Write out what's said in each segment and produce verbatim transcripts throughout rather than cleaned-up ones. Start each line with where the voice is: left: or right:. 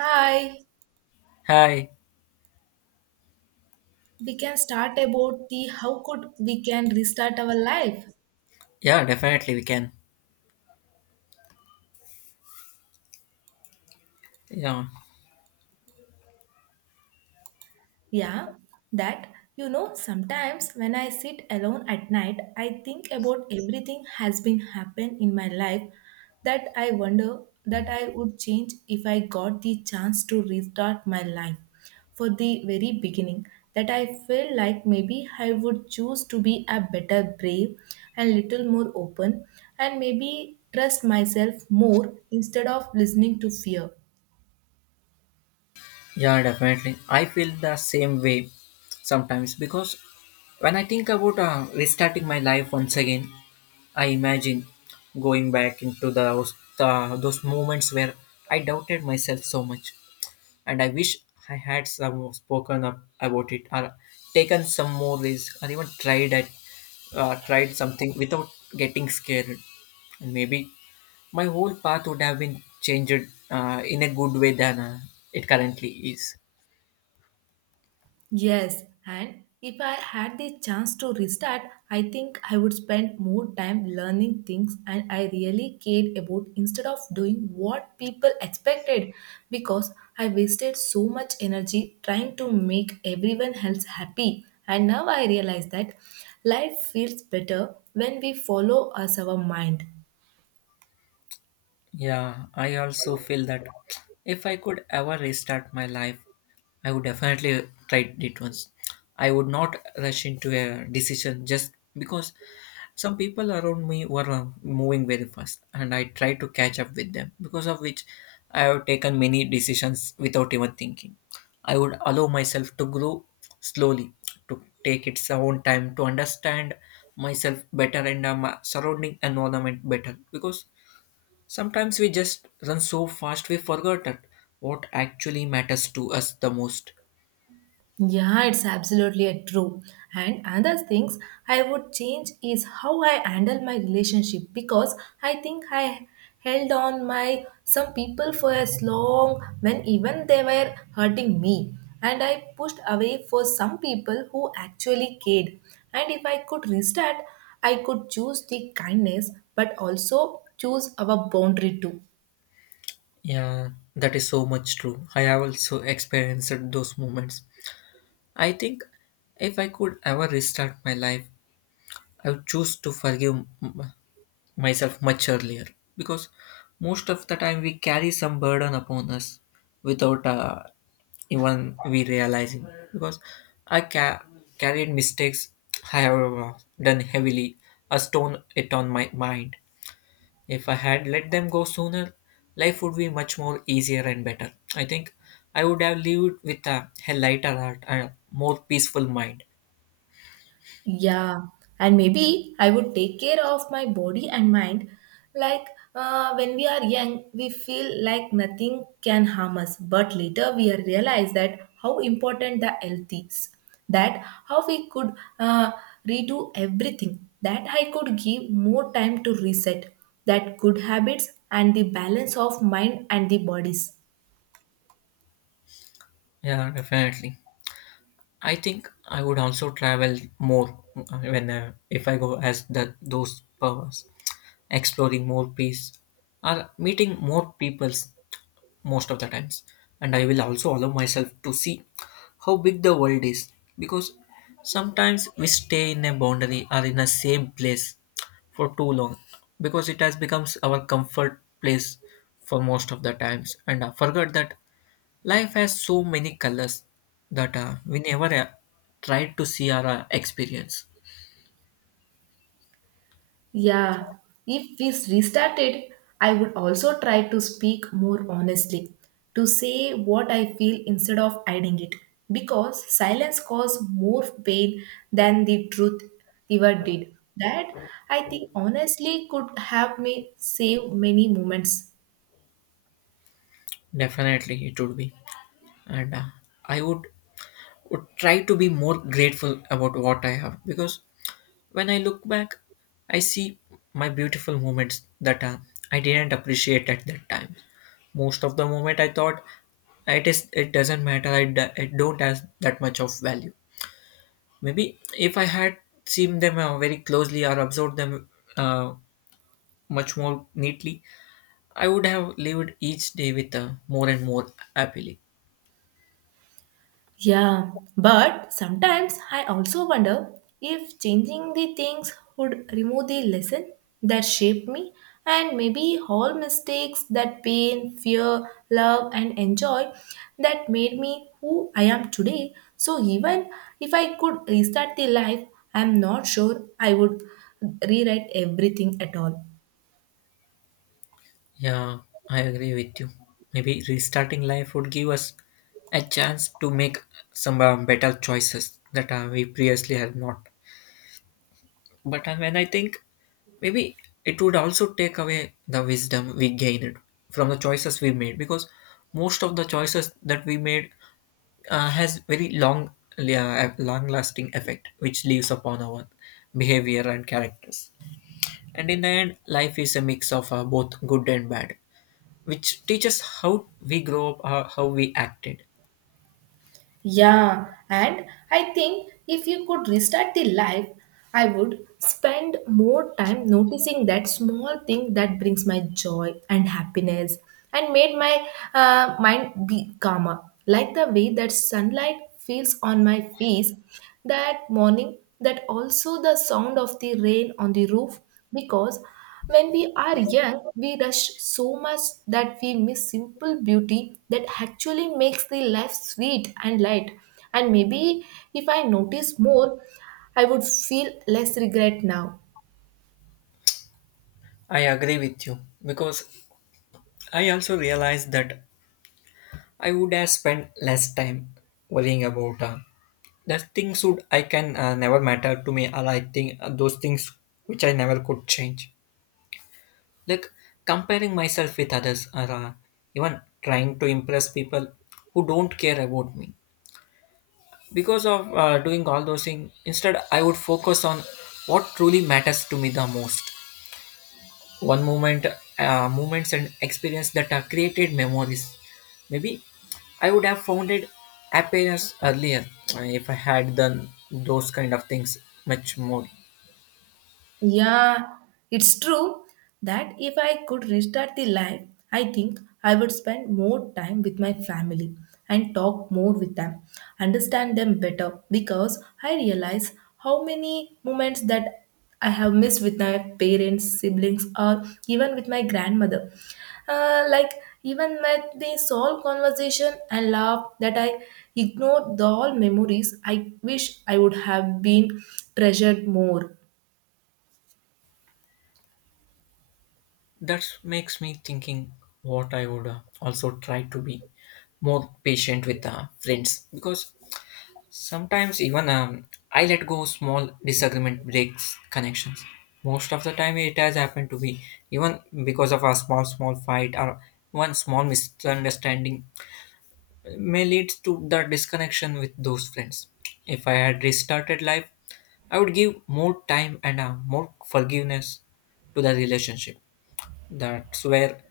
right: Hi,
left: Hi.
right: we can start about the how could we can restart our life.
left: Yeah, definitely we can. Yeah,
right: Yeah, that you know, sometimes when I sit alone at night, I think about everything has been happened in my life that I wonder that I would change if I got the chance to restart my life for the very beginning. That I feel like maybe I would choose to be a better brave and little more open and maybe trust myself more instead of listening to fear.
left: yeah, definitely. I feel the same way sometimes because when I think about uh, restarting my life once again, I imagine going back into those uh, those moments where I doubted myself so much, and I wish I had some more spoken up about it or taken some more risk or even tried at uh, tried something without getting scared. And maybe my whole path would have been changed uh, in a good way than uh, it currently is.
right: Yes, and if I had the chance to restart, I think I would spend more time learning things and I really cared about instead of doing what people expected because I wasted so much energy trying to make everyone else happy. And now I realize that life feels better when we follow us our mind.
left: Yeah, I also feel that if I could ever restart my life, I would definitely try it once. I would not rush into a decision just because some people around me were uh, moving very fast and I tried to catch up with them, because of which I have taken many decisions without even thinking. I would allow myself to grow slowly, to take its own time to understand myself better and uh, my surrounding environment better because sometimes we just run so fast we forget that what actually matters to us the most.
right: Yeah, it's absolutely a true. And another things I would change is how I handle my relationship because I think I held on my some people for as long when even they were hurting me and I pushed away for some people who actually cared. And if I could restart, I could choose the kindness but also choose our boundary too.
left: Yeah, that is so much true. I have also experienced those moments. I think if I could ever restart my life, I would choose to forgive m- myself much earlier because most of the time we carry some burden upon us without uh, even we realizing because I ca- carried mistakes I have uh, done heavily a stone it on my mind if I had let them go sooner life would be much more easier and better. I think I would have lived with a, a lighter heart and a more peaceful mind.
right: Yeah, and maybe I would take care of my body and mind. Like uh, when we are young, we feel like nothing can harm us, but later we are realize that how important the health is, that how we could uh, redo everything, that I could give more time to reset, that good habits and the balance of mind and the bodies.
left: Yeah, definitely. I think I would also travel more uh, when uh, if I go as the those powers, exploring more place or meeting more peoples most of the times. And I will also allow myself to see how big the world is because sometimes we stay in a boundary or in a same place for too long because it has becomes our comfort place for most of the times and I forgot that life has so many colors that uh, we never uh, tried to see or uh, experience.
right: Yeah, if we restarted, I would also try to speak more honestly, to say what I feel instead of hiding it, because silence caused more pain than the truth ever did. That I think honestly could have me save many moments.
left: Definitely, it would be, and uh, I would would try to be more grateful about what I have because when I look back, I see my beautiful moments that uh, I didn't appreciate at that time. Most of the moment, I thought it is it doesn't matter. I d- it don't has that much of value. Maybe if I had seen them uh, very closely or observed them uh, much more neatly, I would have lived each day with a more and more happily.
right: Yeah, but sometimes I also wonder if changing the things would remove the lesson that shaped me and maybe all mistakes that pain, fear, love, and enjoy that made me who I am today. So even if I could restart the life, I'm not sure I would rewrite everything at all.
left: Yeah, I agree with you. Maybe restarting life would give us a chance to make some uh, better choices that uh, we previously had not. But I- when I think maybe it would also take away the wisdom we gained from the choices we made because most of the choices that we made uh, has very long long lasting effect which leaves upon our behavior and characters, and in the end life is a mix of uh, both good and bad which teaches how we grow up, uh, how we acted.
right: Yeah, and I think if you could restart the life, I would spend more time noticing that small thing that brings my joy and happiness and made my uh, mind be calmer. Like the way that sunlight feels on my face that morning, that also the sound of the rain on the roof, because when we are young, we rush so much that we miss simple beauty that actually makes the life sweet and light. And maybe if I notice more, I would feel less regret now.
left: I agree with you because I also realized that I would have spent less time worrying about uh, that things would I can uh, never matter to me, or I think uh, those things which I never could change, like comparing myself with others or uh, even trying to impress people who don't care about me because of uh, doing all those things. Instead I would focus on what truly matters to me the most. One moment uh, Moments and experience that are created memories, maybe I would have founded happiness earlier uh, if I had done those kind of things much more.
right: Yeah, it's true that if I could restart the life, I think I would spend more time with my family and talk more with them, understand them better because I realize how many moments that I have missed with my parents, siblings, or even with my grandmother. Uh, like even with the soul conversation and laugh that I ignored the all memories, I wish I would have been treasured more.
left: That makes me thinking what I would uh, also try to be more patient with uh, friends because sometimes even um, I let go small disagreement breaks connections. Most of the time, it has happened to be even because of a small small fight or one small misunderstanding may lead to the disconnection with those friends. If I had restarted life, I would give more time and uh, more forgiveness to the relationship. That's where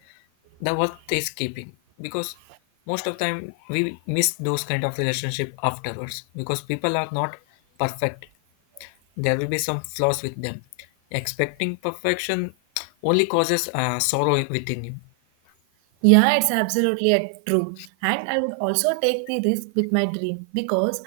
left: the worth is keeping because most of time we miss those kind of relationship afterwards because people are not perfect, there will be some flaws with them. Expecting perfection only causes uh, sorrow within you.
right: Yeah, it's absolutely uh, true. And I would also take the risk with my dream because,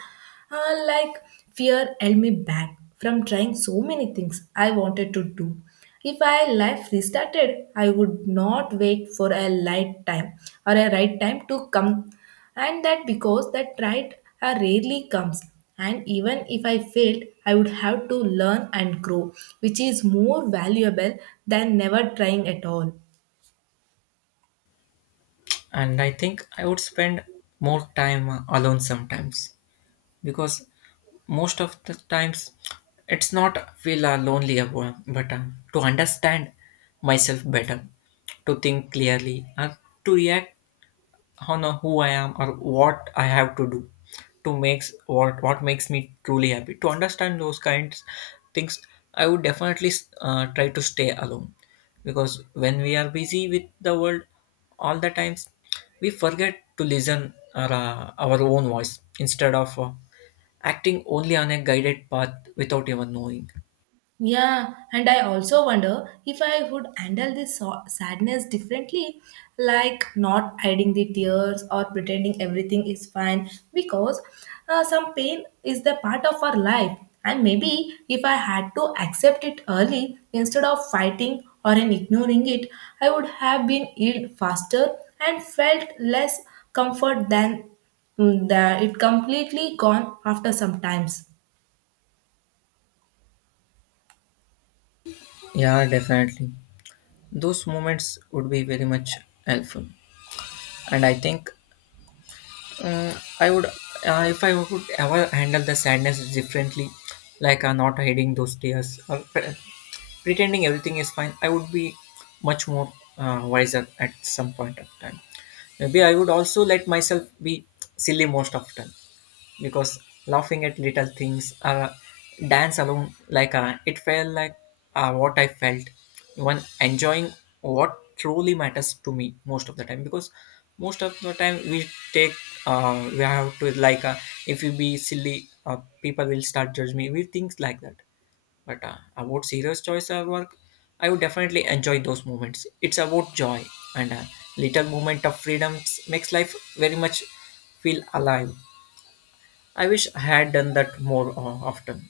right: uh, like, fear held me back from trying so many things I wanted to do. If I life restarted, I would not wait for a light time or a right time to come, and that because that right uh, rarely comes. And even if I failed, I would have to learn and grow, which is more valuable than never trying at all.
left: And I think I would spend more time uh, alone sometimes because most of the times it's not feel uh, lonely about, but uh, to understand myself better, to think clearly and to react honor who I am or what I have to do to makes what what makes me truly happy. To understand those kinds things, I would definitely uh, try to stay alone because when we are busy with the world all the times, we forget to listen our, uh, our own voice instead of uh, acting only on a guided path without even knowing.
right: Yeah, and I also wonder if I would handle this so- sadness differently, like not hiding the tears or pretending everything is fine, because uh, some pain is the part of our life. And maybe if I had to accept it early instead of fighting or in ignoring it, I would have been healed faster and felt less comfort than mm, that it completely gone after some times.
left: Yeah, definitely. Those moments would be very much helpful. And I think Uh, I would, uh, if I would ever handle the sadness differently, like uh, not hiding those tears or pre- pretending everything is fine, I would be much more uh, wiser at some point of time. Maybe I would also let myself be silly most often because laughing at little things, uh, dance alone like uh, it felt like uh, what I felt even enjoying what truly matters to me most of the time. Because most of the time we take uh, we have to like uh, if you be silly uh, people will start judge me, we think like that. But uh, about serious choice of work, I would definitely enjoy those moments. It's about joy, and a little moment of freedom makes life very much feel alive. I wish I had done that more o- often.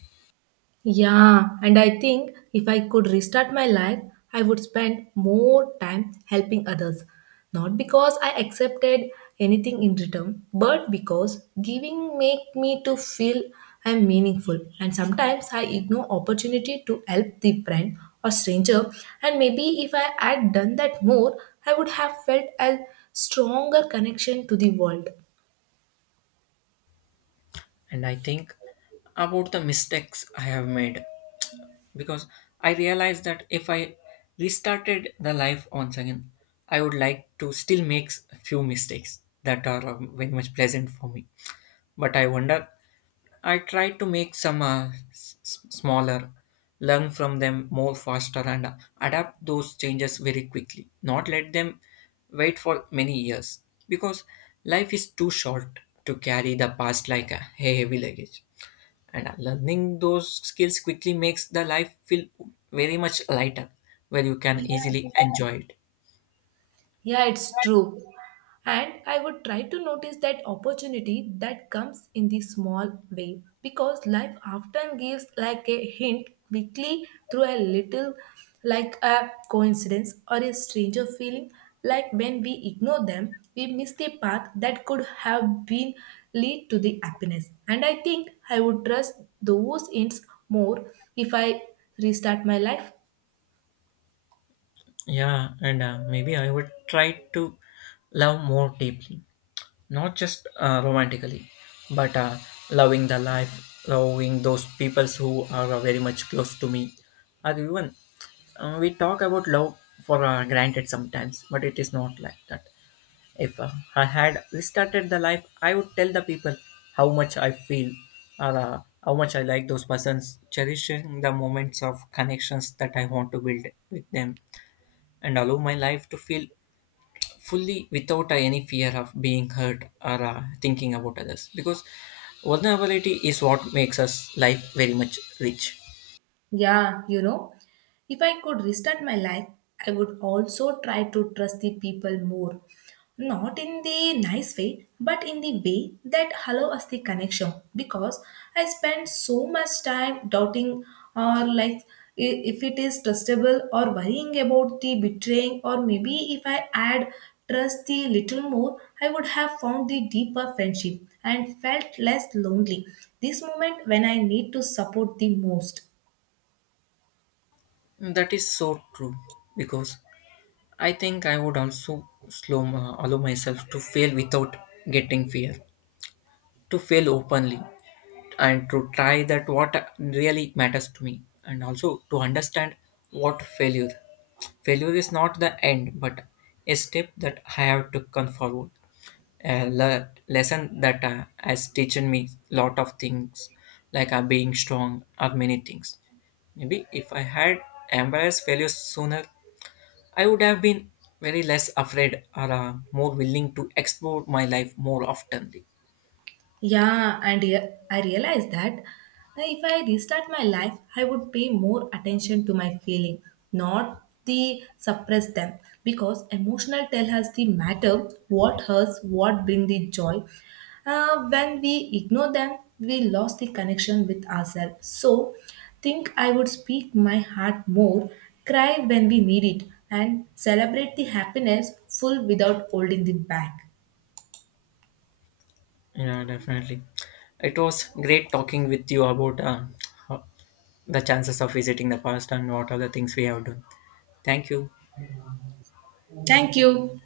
right: Yeah, and I think if I could restart my life, I would spend more time helping others. Not because I accepted anything in return, but because giving make me to feel I'm meaningful. And sometimes I ignore opportunity to help the friend or stranger. And maybe if I had done that more, I would have felt a stronger connection to the world.
left: And I think about the mistakes I have made because I realized that if I restarted the life once again, I would like to still make a few mistakes that are uh, very much pleasant for me. But I wonder I try to make some uh, s- s- smaller, learn from them more faster, and adapt those changes very quickly. Not let them wait for many years because life is too short to carry the past like a heavy luggage. And uh, learning those skills quickly makes the life feel very much lighter, where you can easily enjoy it.
right: Yeah, it's true. And I would try to notice that opportunity that comes in the small way because life often gives like a hint quickly through a little like a coincidence or a stranger feeling like when we ignore them we miss the path that could have been lead to the happiness and I think I would trust those hints more if I restart my life.
left: Yeah, and uh, maybe I would try to love more deeply, not just uh, romantically, but uh, loving the life, loving those peoples who are uh, very much close to me. Or even uh, we talk about love for uh, granted sometimes, but it is not like that. If uh, I had restarted the life, I would tell the people how much I feel or uh, how much I like those persons, cherishing the moments of connections that I want to build with them, and allow my life to feel fully without uh, any fear of being hurt or uh, thinking about others because vulnerability is what makes us life very much rich.
right: Yeah, you know, if I could restart my life, I would also try to trust the people more. Not in the nice way, but in the way that allow us the connection. Because I spend so much time doubting or like i- if it is trustable or worrying about the betraying or maybe if I add trust the little more, I would have found the deeper friendship and felt less lonely. This moment when I need to support the most.
left: That is so true because I think I would also slow uh, allow myself to fail without getting fear, to fail openly and to try that what really matters to me, and also to understand what failure failure is not the end but a step that I have to come forward, a le- lesson that uh, has teaching me lot of things like uh, being strong or many things. Maybe if I had embraced failure sooner I would have been very less afraid or uh, more willing to explore my life more oftenly.
right: Yeah, and yeah, I realized that uh, if I restart my life, I would pay more attention to my feeling, not the suppress them, because emotional tell us the matter, what hurts, what bring the joy. Uh, when we ignore them, we lost the connection with ourselves. So, think I would speak my heart more, cry when we need it, and celebrate the happiness full without holding it back.
left: Yeah, definitely. It was great talking with you about uh, how- the chances of visiting the past and what are the things we have done. Thank you.
right: Thank you.